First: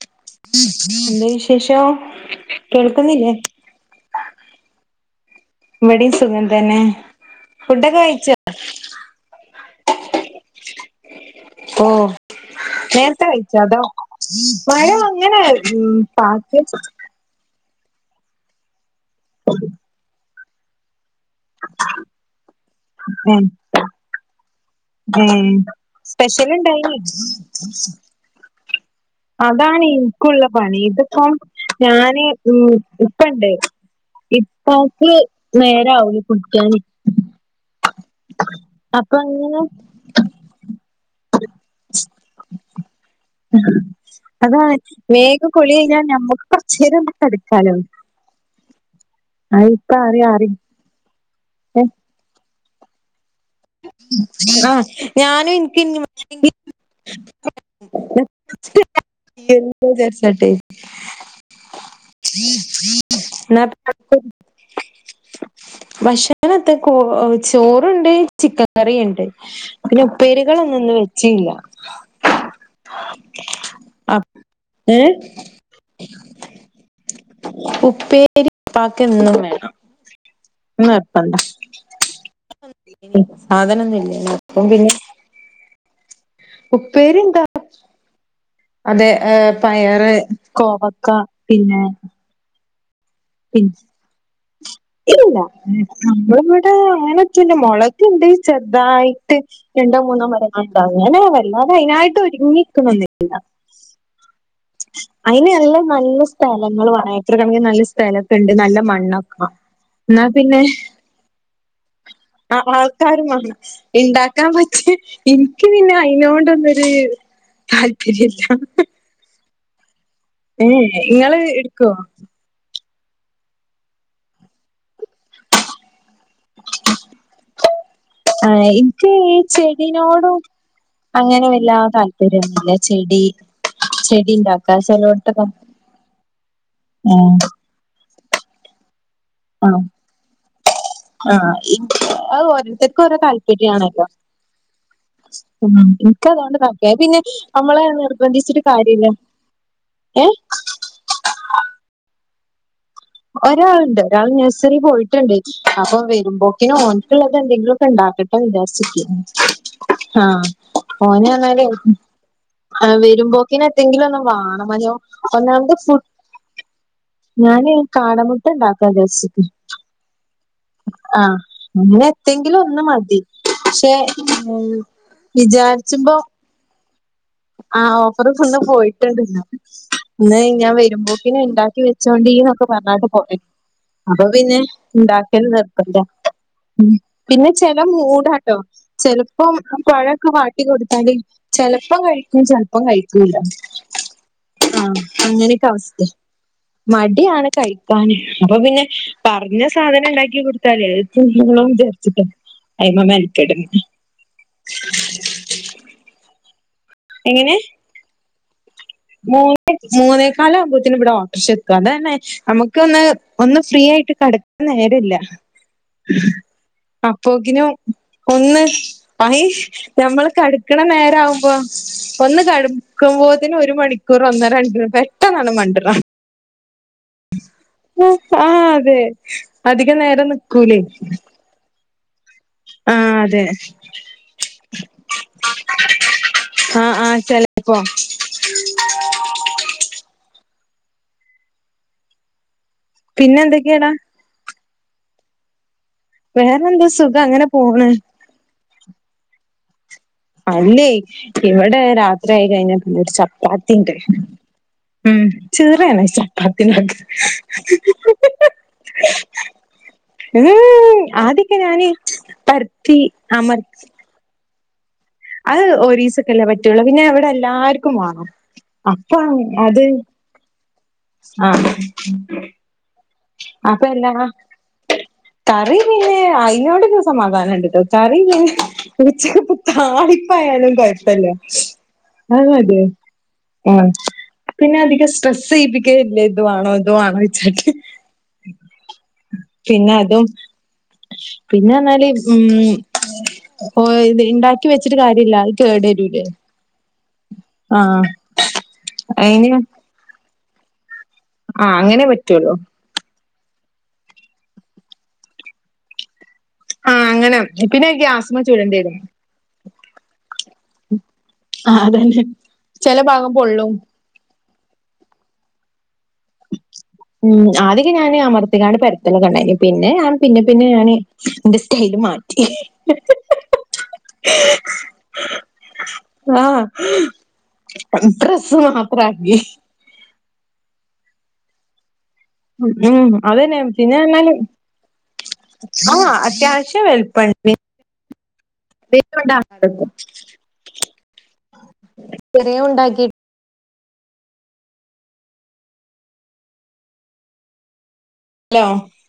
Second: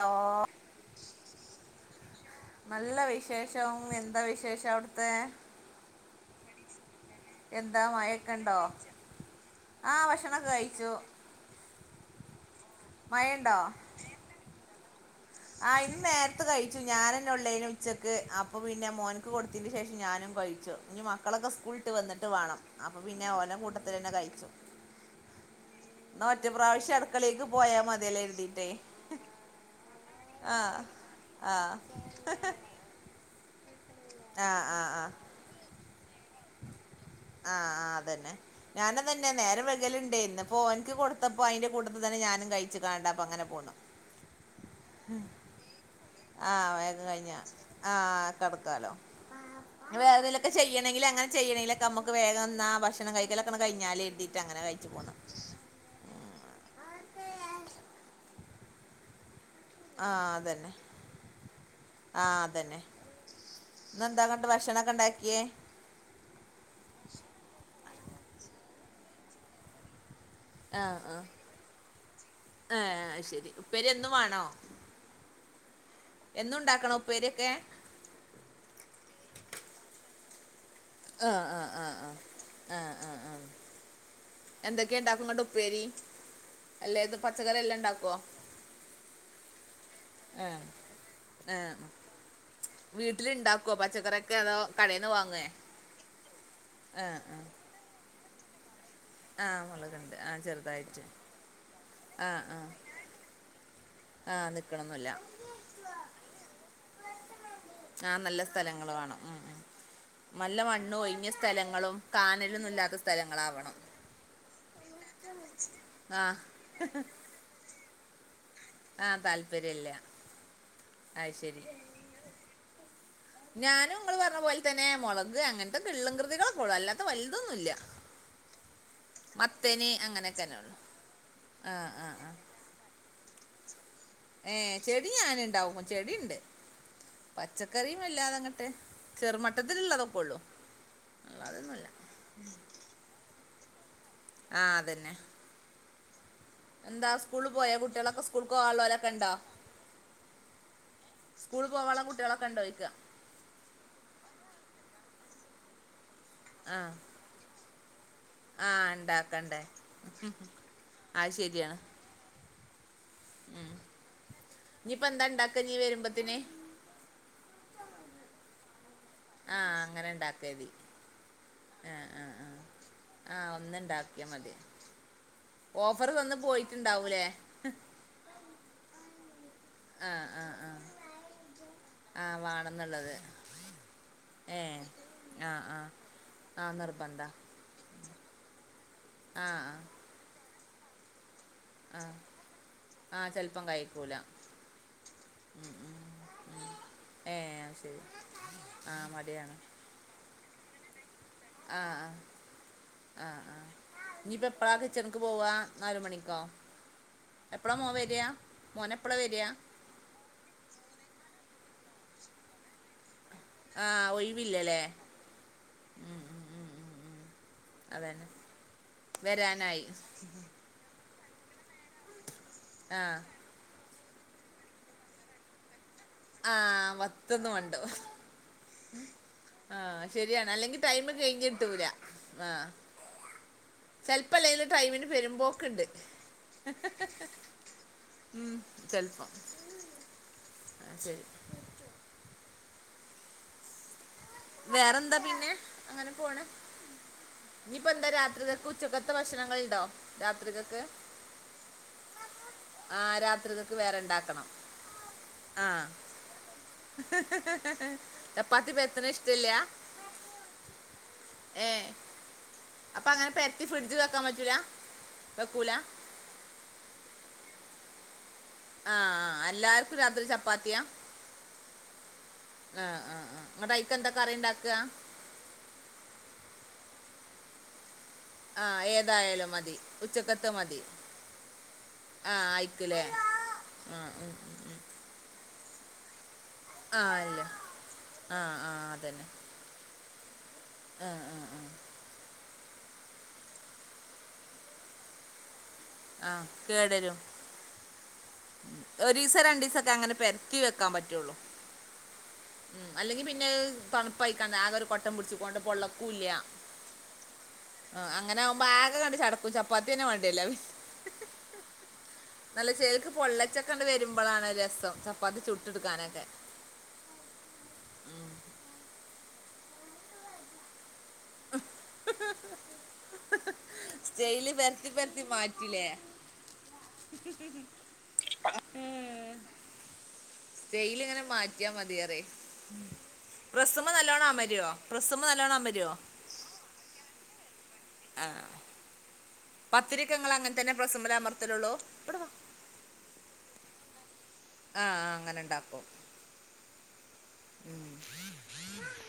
ഓ എന്താ വിശേഷം നല്ല കേൾക്കുന്നില്ലേ വിശേഷം എന്താ വിശേഷം അവ്ട്ത്തെ ഇവടിം സുഖം തന്നെ എന്താ ഫുഡൊക്കെ കഴിച്ചോ മഴൊക്കെണ്ടോ ആ ഭക്ഷണൊക്കെ കഴിച്ചു ഓ നേരത്തെ കഴിച്ച അതോ മഴ അങ്ങനെ ആഹ് ഉം ഇന്ന് നേരത്തെ പാക്ക് കഴിച്ചു ഞാനെന്നൊള്ളേനു ച്ചക്ക് അപ്പോ പിന്നെ മോന്ക്ക് കൊടുത്തേന് ശേഷം ഞാനും കഴിച്ചു ഞ് മക്കളൊക്കെ സ്കൂൾട്ട് വന്നിട്ട് വാണം അപ്പം പിന്നെ ഏ ഓലെ കൂട്ടത്തിലെന്നെ കഴിച്ചു ഏ ന്നാ സ്പെഷ്യൽ ഉണ്ടായിനി ഒറ്റപ്രാവശ്യം അട്ക്കളേക്ക് പോയാ മത്യല്ലോര്തീറ്റയ് അതാണ് ഇന്ക്കുള്ള പണി ഇത്പ്പം ആ ഞാന് ഉം ഇപ്പണ്ട് ആ ആ ആ ഇപ്പാക്ക് നേരാവൂല കുട്ക്കാൻ ആ ആ അതന്നെ അപ്പൊ ഞാനതന്നെ അങ്ങനെ നേരം വെകല്ണ്ട് ഇന്ന് പ്പോ ഓന്ക്ക് കൊട്ത്തപ്പോ അയ്ന്റെ കൂട്ടത്ത് തന്നെ ഞാനും കൈച്ച്കാണ്ട പ്പൊങ്ങനെ പോന്ന് അതാണ് വേഗം കുളി അയ്ഞ്ഞാ ഞമ്മക്ക് കൊർച്ചേരൊന്ന് കട്ക്കാലോ കട്ക്കാലോ ആരേം ആരേം [unintelligible] യ്യണെങ്കിൽ അങ്ങനെ ചെയ്യണങ്കിലൊക്കെ മ്മക്ക് വേഗം ന്നാ ഭക്ഷണം കഴിക്ക ആഹ് ഞാനും എനിക്ക് ഞ് [unintelligible] [unintelligible] എന്താ ആഹ് ജാര്ച്ചാണ്ടേ അതന്നെ ആഹ് അതന്നെ ഇന്നെന്താങ്ങട്ട് ഭക്ഷണൊക്കെ ഇണ്ടാക്കിയേ [unintelligible] നത്ത കോ ചോറ്ണ്ട് ചിക്കൻ കറി ണ്ട് പിന്നെ ഉപ്പേരികളൊന്നും ന്ന് വെച്ചീല്ല ഏ അത് ശരി ഉപ്പേര്യന്നും വേണോ ഏഹ് എന്നുണ്ടാക്കണോ ഉപ്പേര്യോക്കെ പ്പാക്കെന്നും വേണം ഇന്ന് അ നിർബന്ധാ അ ആ ആ അ ആ ആ സാധനൊന്നില്ല. എന്തക്കെണ്ടാക്കും ന്നട്ട് ഉപ്പേരി അല്ലേത് ഉപ്പേരി എന്താ പച്ചക്കറി എല്ലം ഇണ്ടാക്കൊ അതെ പയറ് കോവക്ക പിന്നെ വീട്ടില് ഇണ്ടാക്കൊ പിന്നെ പച്ചക്കറിയൊക്കെ അതോ കടേന്ന് വാങ്ങേ നമ്മള് വ്ടെ അങ്ങനെക്കല്ല മൊളക്ണ്ട് ചെർതായി ട്ട് ആ രണ്ടോ മുളകുണ്ട് മൂന്നോ ആ മരങ്ങള് ണ്ടാവും ചെറുതായിട്ട് അങ്ങനെ വല്ലാത അയ്നായിട്ട് ആ ആ ഒരുങ്ങിക്ക്ണൊന്നില്ല ആ നിക് അയ്ന് എല്ലം നല്ല സ്ഥലങ്ങള് വാണം ഏക്കറക്കണക്കിന് നല്ല ആ സ്ഥലക്ക്ണ്ട് നല്ല സ്ഥലങ്ങൾ മണ്ണൊ വേണം ഉം, ആ ഉം. നല്ല മണ്ണും ഒയിഞ്ഞ സ്ഥലങ്ങളും കാനലൊന്നില്ലാത്ത സ്ഥലങ്ങളാവണം. ഇണ്ടാക്കാം പറ്റിയാ ഇൻക്ക് പിന്നെ ആ അയിനോണ്ടൊന്നരു താല്പര്യല്ല ആ താല്പര്യല്ല എ ഏ ഇങ്ങള് ഇട്ക്കോ ഞാനും ഇങ്ങള് പർഞ്ഞ പോൽ തന്നെ മൊളക് അങ്ങൻത്തക്കെ ഇള്ള്ൻ കൃതികളൊക്കൊള്ളു അല്ലാത്ത വൽതൊന്നൂല്ല ആ ഇൻക്ക് ഈ ചെടിനോടും അങ്ങനെയൊക്കെ തന്നെ ഉള്ളു അങ്ങന ആ വല്ലാ ആ ആ താല്പര്യൊന്നുല്ല ചെടി ചെടി ഏ ഇണ്ടാക്കാ ചെടി ചെലോട്ത്തൊക്കെ ഞാന്ണ്ടാവും ചെടിണ്ട് ഉം പച്ച കറി വല്ലാതങ്ങട്ട് അ ആ അല്ലാതൊന്നുമില്ല അത് ഓരോരുത്തർക്കോരോ താല്പര്യാണല്ലോ ആ അതന്നെ ഉം ഇൻക്കതോണ്ട് മറ്റേ എന്താ പിന്നെ സ്കൂളിൽ പോയ അമ്മള് കുട്ടികളൊക്കെ സ്കൂൾക്ക് നിർബന്ധിച്ചിട്ട് പോകാനുള്ളവരൊക്കെ കാര്യല്ല ഉണ്ടോ ഏ സ്കൂള് പോവാള്ള കുട്ട്യാളോക്കെണ്ടൊ ചോഴിക്ക ഒരാള്ണ്ട് ഒരാള് നെഴ്സറി പോയിട്ട്ണ്ട് അപ്പ വരുമ്പോ ത്തിന് ആ ഓൻക്ക് ഇള്ളത് എന്തെങ്കിലൊക്കെ ഇണ്ടാക്കട്ടെ ആ വിചാരിച്ക്ക ഉണ്ടാക്കണ്ടേ ആ ആ ഓന് അർഞാലെ ശരിയാണ് ആ വരുമ്പോക്കിന് എത്തെങ്കിലൊന്ന് വാണം ഇനിയിപ്പോൾ എന്താ [unintelligible] ഉണ്ടാക്കുക ഒന്നാമത് നീ ഫു വരുമ്പത്തിന് ഞാന് കാട മുട്ടണ്ടാക്കാ വിചാര്ച്ച് ആ അങ്ങനണ്ടാക്യാതി. ആ അങ്ങനെ എത്തെങ്കിലൊന്ന് മതി ആ പക്ഷെ ഒന്നുണ്ടാക്കിയാൽ മതി ഉം വിജാര്ച്ചുമ്പോ റ്റ്ണ്ടാവുലേ ആ ഓഫറ് തന്ന് പോയിട്ട്ണ്ട് ആ ഇന്ന് ആ ആ ഞാം വരുമ്പോക്കിന് ഇണ്ടാക്കി ആ വെച്ചോണ്ടീന്നൊക്കെ പർഞാണ്ട് വേണമെന്നുള്ളത് പോയെ അപ്പം പിന്നെ ഏ ഇണ്ടാക്കല് ആഹ് ആഹ് നിർബന്ധ ആഹ് ഉം നിർബന്ധ പിന്നെ ചെല മൂടാട്ടോ ചെലപ്പം ആഹ് ആഹ് പഴക്ക വാ ട്ടി കൊട്ത്താല് ചെലപ്പം ആഹ് കഴിക്കും ചെൽപ്പം ആഹ് കഴിക്കുല്ല. ചെലപ്പം കഴിക്കൂല ആ അങ്ങനെക്ക അവസ്‌തെ ഏ മടിയാണ് അത് ശരി കഴിക്കാന് അപ്പ പിന്നെ ആഹ് മടിയാണ് പർഞ്ഞ സാധനം ഇണ്ടാക്കി കൊടുത്താലേ കൊളാവും ആഹ് വിജാരിച്ചിട്ടാ ആഹ് അയ്മ മെൻക്കെട് ക്ക് പോവാ നാല് മണിക്കോ എപ്പളാ മോൻ വരാ മോന് മൂന്നേക്കാലാവുമ്പോത്തിനും ഇവടെ ഓട്ടർഷേത്തും അതെന്നെ നമുക്കൊന്ന് ഒന്ന് ഫ്രീ ആഹ് ആയിട്ട് കടക്കാ ഒഴിവില്ലല്ലേ നേരല്ല ഉം ഉം ഉം ഉം ഉം അപ്പോക്കിനും അതന്നെ ഒന്ന് ആയി വരാനായി ഞമ്മള് കട ക്ക്ണ നേരവുമ്പോ ഒന്ന് ആഹ് കടക്കുമ്പൊത്തിന് ഒരു മണിക്കൂറ് ഒന്നരണിക്കൂറ് പെട്ടെന്നണ്ട് മണ്ട്ണ്കാണാ ആഹ് ട്ടെന്ന് മണ്ടും ആഹ് അതെ അധിക നേരം നിക്കൂലേ അല്ലെങ്കി ടൈമ് കയിഞ്ഞ് കിട്ടൂലാ... ആഹ് അതെ. ചെൽപ്പല്ലെലും ടൈമിന് പെരുമ്പോക്ക്ണ്ട്. ആഹ് ആഹ് ചെലപ്പോ ഉം ചെൽപ്പം ശരി പിന്നെന്തൊക്കെയാടാ വേറെ എന്താ പിന്നെ അങ്ങനെ പോണ് വേറെന്താ സുഖം അങ്ങനെ പോണ് ഇനിയിപ്പ എന്താ രാത്രി ത് ഉച്ചക്കത്തെ ഭക്ഷണങ്ങളുണ്ടോ രാത്രികക്ക് അല്ലേ ഇവിടെ രാത്രി ആയി കഴിഞ്ഞ ആ ഒരു രാത്രികക്ക് ചപ്പാത്തിണ്ട് വേറെ ഉണ്ടാക്കണം ഉം ആ ചീറയാണേ ചപ്പാത്തിണ്ടാക്കിയത് ത്രേ ഇഷ്ടല്ല്യ ഉം ആദ്യോക്കെ ഞാന് പരത്തി അപ്പൊ അങ്ങനെ അമർ പെരത്തി ഫ്രിഡ്ജ് വെക്കാൻ പറ്റൂല അത് വെക്കൂല ഒരീസൊക്കെല്ലേ പറ്റുള്ളൂ പിന്നെ ഇവിടെ എല്ലാർക്കും വാങ്ങും ആഹ് എല്ലാർക്കും രാത്രി ചപ്പാത്തിയാ ആഹ് ആഹ് ആഹ് അപ്പല്ലറോ കറി പിന്നെ അയിനോടൊരു സമാധാനണ്ട്ട്ടോ കറി ഇല്ലെ ആ ഏതായാലും ഉച്ചക്കത്തെ മതി ഉച്ചക്കത്തെ താളിപ്പായാലും മതി കൊഴപ്പല്ല ആ അത് മതിയോ അയിക്കല്ലേ ആഹ് ആ ഉം പിന്നെ അധികം സ്ട്രെസ് ചെയ്യിപ്പിക്കേയില്ല ഇതു വേണാ ഇത് വേണോ യിച്ചാക്കി ആഹ് ആഹ് അതന്നെ പിന്നെ അതും ആഹ് പിന്നെ റഞ്ഞാല് ഉം ഇത് ഉണ്ടാക്കി വെച്ചിട്ട് കാര്യല്ല അത് കേടരു ആഹ് കേടരും ആഹ് ഒരീസോ അയിന് രണ്ടിസോ ഒക്കെ അങ്ങനെ പെരത്തി വെക്കാൻ പറ്റുള്ളൂ ആഹ് അങ്ങനെ പറ്റൂല്ലോ ഉം അല്ലെങ്കി പിന്നെ തണുപ്പായികാണ്ട് ആകെ ഒരു കൊട്ടം പിടിച്ചിക്കൊണ്ട് പൊള്ളക്കുല്ല ആഹ് അങ്ങനെ പിന്നെ ആഹ് അങ്ങനെ ഗ്യാസ്മ്മെ ആവുമ്പോ ചുടണ്ടിരും ആകെ കണ്ട് ചടക്കും ചപ്പാത്തിന്നെ വേണ്ടിയല്ലേ എല്ലാവരും ആ അതന്നെ നല്ല ചെല ചേൽക്ക് ഭാഗം പൊള്ളും പൊള്ളച്ചക്കെണ്ട് വരുമ്പളാണ് രസം ചപ്പാത്തി ചുട്ട് എടുക്കാനൊക്കെ ഉം ആദ്യോക്കെ ഞാന് അമർത്തിക്കാണ്ട് പരത്തെല്ലൊക്കെണ്ടായിന് പിന്നെ ഞാൻ പിന്നെ പിന്നെ ഞാന് എന്റെ സ്റ്റൈല് മാറ്റി സ്റ്റൈല് പരത്തി പരത്തി മാറ്റില്ലേ ആഹ് പ്രെസ്സ് മാത്രക്കി സ്‌റ്റൈല് ഇങ്ങനെ മാറ്റിയാ മതിയറേ ഉം ഉം അതന്നെ പിന്നെ റഞ്ഞാല് അമരുവോ പ്രസ്സുമ്മ നല്ലോണം അമരുവോ ആഹ് അത്യാവശ് ന്റെ വെൽപണ്യേ ആഹ് [inaudible] കൊണ്ടാ പത്തിരി ഒക്കെ ങ്ങള് അങ്ങൻ തന്നെ പ്രസ്സ്മ്മല അമർത്തലൊള്ളൂ. ഇവിടെ വാ ദേ ഉണ്ടാക്കി ആഹ് അങ്ങനെണ്ടാക്കും [inaudible] ഹലോ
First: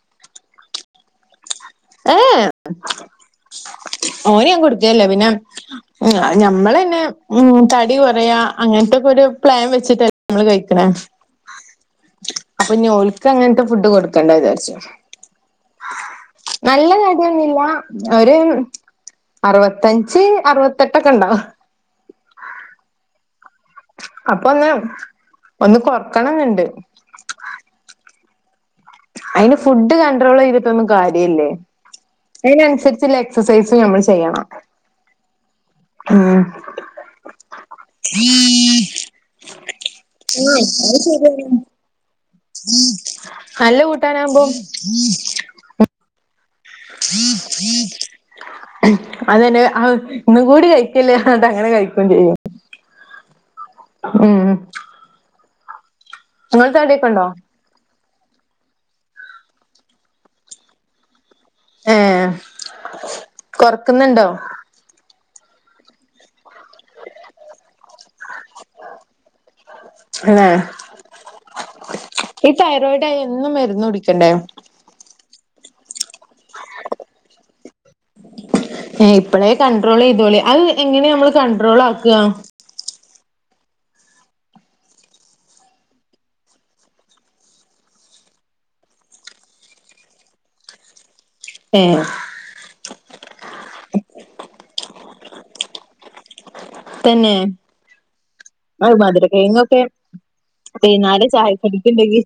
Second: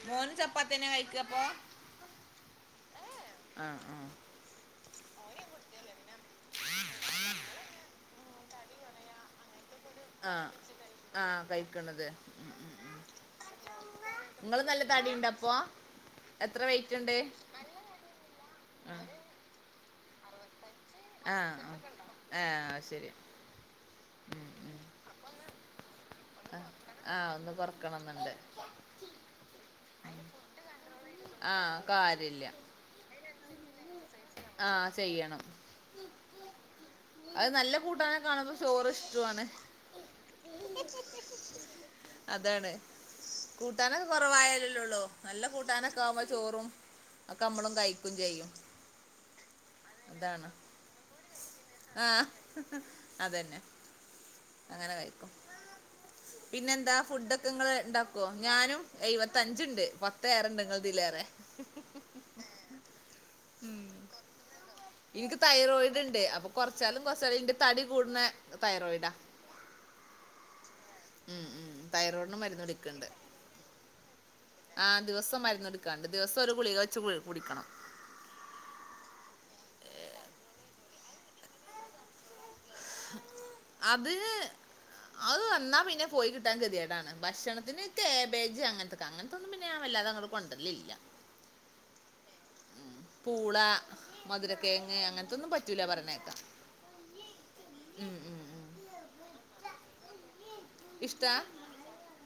മോന് ചപ്പാത്തി അന്നെ കഴിക്ക ഏഹ് ആ ആ ഓന് ഞാൻ കൊടുക്കൽല്ല പിന്നെ [unintelligible] ഞമ്മളന്നെ ഉം തടി കൊറയാ അങ്ങനത്തൊക്കെ ഒരു പ്ലാൻ വെച്ചിട്ട് ആ നമ്മള് കഴിക്കണേ ആ കഴിക്കണത് അപ്പൊ ഇഞ് ഓൽക്ക് അങ്ങനത്തെ ഫുഡ് കൊടുക്കണ്ട വിചാരിച്ചു തടിയുണ്ടോ അപ്പൊ നല്ല തടിയൊന്നില്ല ഒരു ആ അറുവത്തഞ്ച് അറുവ- ആഹ് ആഹ് ഏഹ് അയ് ശരി ഉം, അപ്പൊ ഒന്ന് ഉം. ഒന്ന് കൊറക്കണംന്ന്ണ്ട് ആഹ് ഒന്ന് കൊറക്കണെന്ന്ണ്ട് അയിന് ഫുഡ് കൺട്രോള് ചെയ്ത് ട്ടൊന്നും കാര്യല്ലേ. ആ കാര്യമില്ല അയ്നനുസരിച്ച്ല്ല എക്സസൈസും ഞമ്മള് ചെയ്യണം ആ ചെയ്യണം ഉം അത് നല്ല കൂട്ടാനെ കാണുമ്പൊ ചോറ് ഇഷ്ടു ആണ് തന്നെ അത് ശരി തന്നേണ് അതാണ് കൂട്ടാനൊക്കെ കൂട്ടാനാകുമ്പോ കൊറവായാലല്ലൊള്ളൂ നല്ല കൂട്ടാനൊക്കെ ആവുമ്പൊ ചോറും അഒക്കമ്മളും കഴിക്കും ചെയ്യും അത് തന്നെ ഹാവൂ! ഒന്നും അതാണ് കൂടി കഴിക്കല്ലേറഞ്ഞ്ട്ട് അങ്ങനെ കഴിക്കും ആഹ് ചെയ്യും അതന്നെ ഉം അങ്ങനെ കഴിക്കും. പിന്നെ നിങ്ങള് എന്താ തടിയൊക്കെ ഉണ്ടോ ഫുഡൊക്കെങ്ങള് ഇണ്ടാ ക്കൊ. ഞാനും എയ്‌വത്തഞ്ച്ണ്ട് പത്തേറെണ്ട് ഇങ്ങൾതീലേറെ ഏഹ് കൊറക്കുന്ന്ണ്ടോ? ഇൻക്ക് തൈറോയിഡ്ണ്ട്. അപ്പൊ കൊറച്ചാലും കൊറച്ചാലും ഇന്റെ തടി കൂട്ണ തൈറോയിഡാ തന്നെ ഉം ഉം തൈറോയിഡിന് ഈ മരുന്ന് തൈറോയിഡായ എന്നും മരുന്നുടിക്കണ്ടേ? ആഹ് ദിവസം മരുന്ന് കുടിക്കാണ്ട് ദിവസം ഒരു ഗുളിക വെച്ച് കുടിക്കണം ഏഹ് ഇപ്പളേ കൺട്രോള്‌ ചെയ്തോളി. അത് എങ്ങനെ നമ്മള് കൺട്രോൾ ആക്ക അത് അത് വന്നാ പിന്നെ പോയി കിട്ടാൻ കെതിയേടാണ്. ഭക്ഷണത്തിന് കേബേജ് അങ്ങൻത്തെ കങ്ങനത്തൊന്നും പിന്നെ ഞാം വല്ലാതങ്ങട്ട് കൊണ്ടരലില്ല ഏഹ് പൂള മധുരക്കേങ്ങ് അങ്ങനത്തൊന്നും പറ്റൂല പറീണേക്ക തന്നെ ഉം ഔ മധുരക്കേങ്ങൊക്കെ ടി ന്നാലും ചായക്കടിക്ക്‌ണ്ടെങ്കി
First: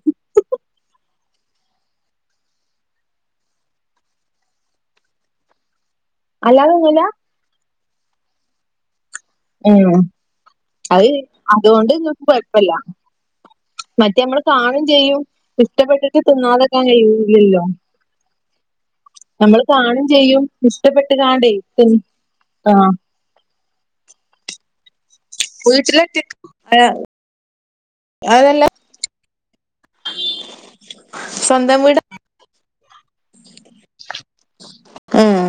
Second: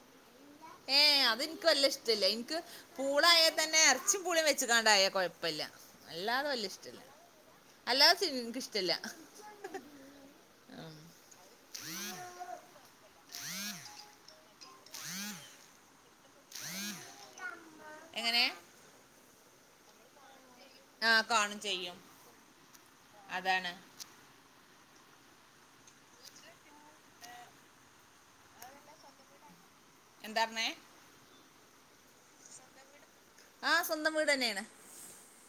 ഏഹ് അതിൻക്ക് വല്ല്യ ഇഷ്ടല്ല ഇൻക്ക് പൂള ആയാ തന്നെ എറച്ചിം പൂളിം വെച്ച്കാണ്ടായ കൊഴപ്പല്ല അല്ലാതെ വല്യ അല്ലാതൊന്നുല്ല ഇഷ്ടല്ല അല്ലാതെ ഇച്ച് ഇൻക്ക് ഇഷ്ടല്ല ഉം അത് അതോണ്ട് ഇങ്ങക്ക് കൊഴപ്പല്ല മറ്റേ അമ്മള് പാണും ചെയ്യും ഇഷ്ടപ്പെട്ടിട്ട് തിന്നാതക്കാൻ കയ്യൂല്ലല്ലോ എങ്ങനെ അമ്മള് കാണും ചെയ്യും ആ ഇഷ്ടപ്പെട്ട്ങ്ങാണ്ടെയ് കാണും ത് ചെയ്യും ആ അതാണ് വീട്ടിലെത്തി [unintelligible] എന്താറഞ്ഞെ സ്വന്തം വിടാ ആഹ സ്വന്തം വീടന്നെണ് ഏഹ്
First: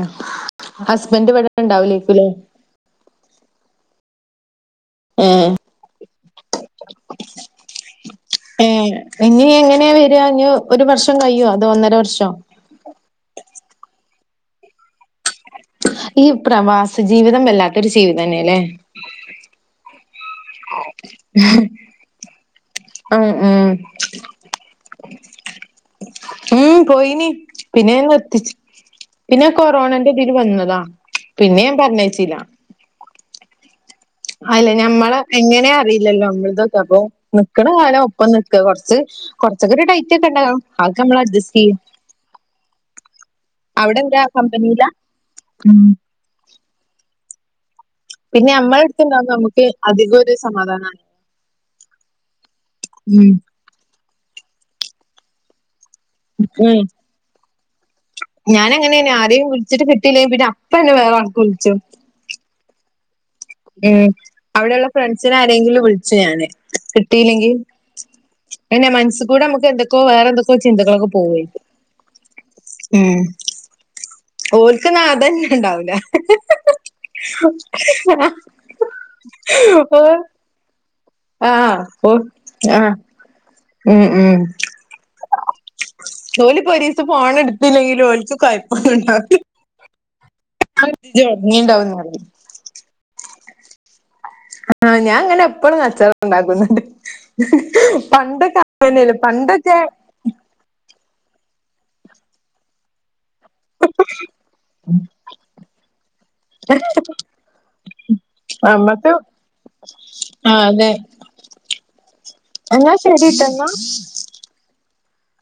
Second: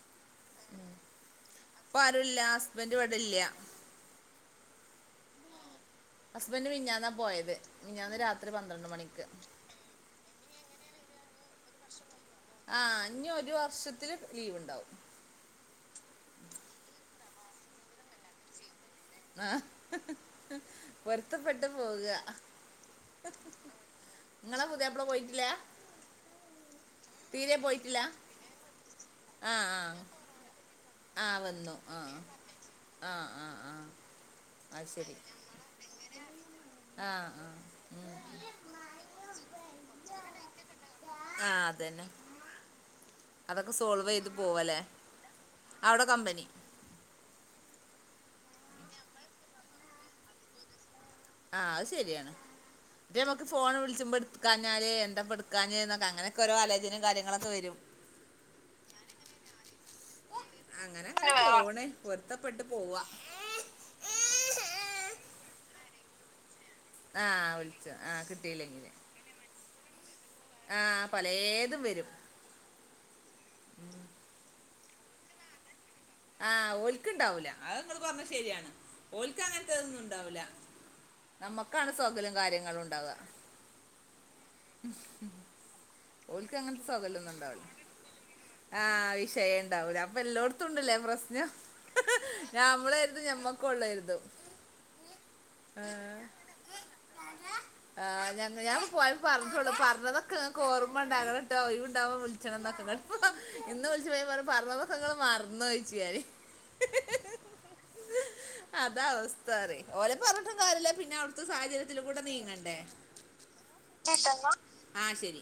ഹസ്ബൻഡ് ഇവിടെ ഇണ്ടാവൂലേക്കുലേ ഇപ്പൊരൂല്ല ഹസ് ബന്റ് ഇവിടെല്ല ഏ ഹസ്ബന്റ് മിഞ്ഞാന്നാ പോയത് മിഞ്ഞാന്ന് രാത്രി പന്ത്രണ്ട് മണിക്ക് എങ്ങനെ വീ [unintelligible] ഒരു വർഷം കയ്യോ അതോ ഒന്നര വർശോ ആ ഇഞ്ഞ് ഒരു വർഷത്തില് ലീവ്ണ്ടാവും ഈ പ്രവാസ ജീവിതം വല്ലാത്തൊരു ജീവിതം താനല്ലേ ആഹ് ഹ് ഹ് ഹ് പൊരുത്തപ്പെട്ടു പോക [unintelligible] ഉം മം ഇങ്ങള പുതിയാപ്ല പോയിറ്റില്ലാ ഉം പോയിനി പിന്നെ പോയിട്ടില്ല നൻ നിർത്തിച്ച് പിന്നെ ആ ആ കൊറോണന്റെതി വന്നതാ ആ പിന്നെ ഞാൻ വന്നു ൻ ആ പറഞ്ഞയച്ചില ആ ആ അ അല്ല ഞമ്മളെ എങ്ങനയ അറിയില്ലല്ലോ അമ്മൾ തൊക്കെ അപ്പൊ ആ ആ നക്കണ കാലം ഉം. ഒപ്പം നിക്ക കൊറച്ച് കൊറച്ചക്കെ ടൈറ്റൊക്കെ ഇണ്ടാവും ആക്കെ അമ്മള് ആ അജസ്റ്റ് ചെയും അതന്നെ അതൊക്കെ സോൾവ് ചെയ്ത് പോവല്ലേ അവ്ടാ കമ്പനി പിന്നെ നമ്മളെണ്ട്ത് ഇടാവുപോ അമ്മക്ക് അധികം ഒരു സമാധാനണ് ആ അഹ്‌ ശരിയാണ് ഇത് ഉം നമുക്ക് ഫോൺ വിളിച്ചുമ്പോ ഇണ്ട്കഞ്ഞാല് എന്താ [unintelligible] അങ്ങനോ ഓോ ഉം ആലോചനയും കാര്യഗോളോക്കെ വരും ഞാൻ അങ്ങനെയിനു ആദ്യം വിളിച്ചിട്ട് കിട്ടില്ലേല് പിന്നെ അപ്പന്നെ വേറല്ക്ക് വിളിച്ചും പോര്ത്തപ്പെട്ട് പോവ മം അവിടെയുള്ള ഫ്രണ്ട്സിനെ ആരെങ്കിലും വിളിച്ചുഞന് കിട്ടില്ലെങ്കിൽ ആഹ് വിളിച്ചു ആഹ് അനെ കിട്ടിയില്ലെങ്കില് മനസ്സ കൂടെ നമ്മക്ക് എന്തൊക്കോ വേറെന്തൊ [unintelligible] ആഹ് ചിന്തക്കളൊക്കെ പോവേര്ക്കും പലേതും വരും മം ഓൽക്ക്ന്ന അതന്നെ ഇണ്ടാവുല ആഹ ഒൽക്ക് ഇണ്ടാവൂല അത് നിങ്ങൾ പറഞ്ഞത് ശരിയാണ് ഓലക്ക് ഓ അങ്ങൻതൊന്നും ണ്ടാവുല്ല ആഹ് നമ്മൾക്കാണ് സോകലും കാര്യങ്ങളും ഇണ്ടാവ മം ഉം ഓൽക്ക് ഒലിപോ അങ്ങനത്തെ ഒരിസം സൊകലൊന്നും ഉണ്ടാവൂല ഫോൺട്ത്തില്ലെങ്കിലും ഓൽക്ക് കൊയിപോന്നു ആഹ് ണ്ടവു [unintelligible] അപ്പൊ എല്ലോട്ത്തും ഇണ്ടല്ലേ പ്രശ്നം ഒറങ്ങിണ്ടാവുംന്ന് പറയും [unintelligible] നമ്മള്ക്കാരൂതും യിരുന്നു ഞമ്മകൊ ഉള്ളായിരുന്നു ആ ഞാൻ ഇങ്ങനെ എപ്പോഴും കാച്ചറ ഇ ണ്ടാക്കും ന്നിണ്ട് ആ പണ്ടൊകൊ അഗാനെയ്നു പണ്ടൊക്കെ [unintelligible] ഒർമ്മ ഇടാ [unintelligible] [unintelligible] ന്ന് വിളിച്ചു ഞാൻ പറന്നതൊകെ ഇഗാൾ മറന്നോഴിച് [unintelligible] അത അവസ്ഥരെ ഓലെ പറഞ്ഞിട്ടും ആഹ് കാര്യല്ല അതെ പിന്നെ അവിടുത്തെ സാഹചര്യതിലുടെ നീങ്ങണ്ടേ എന്നാ [unintelligible] കേട്ടെന്നോ ആ ശെരി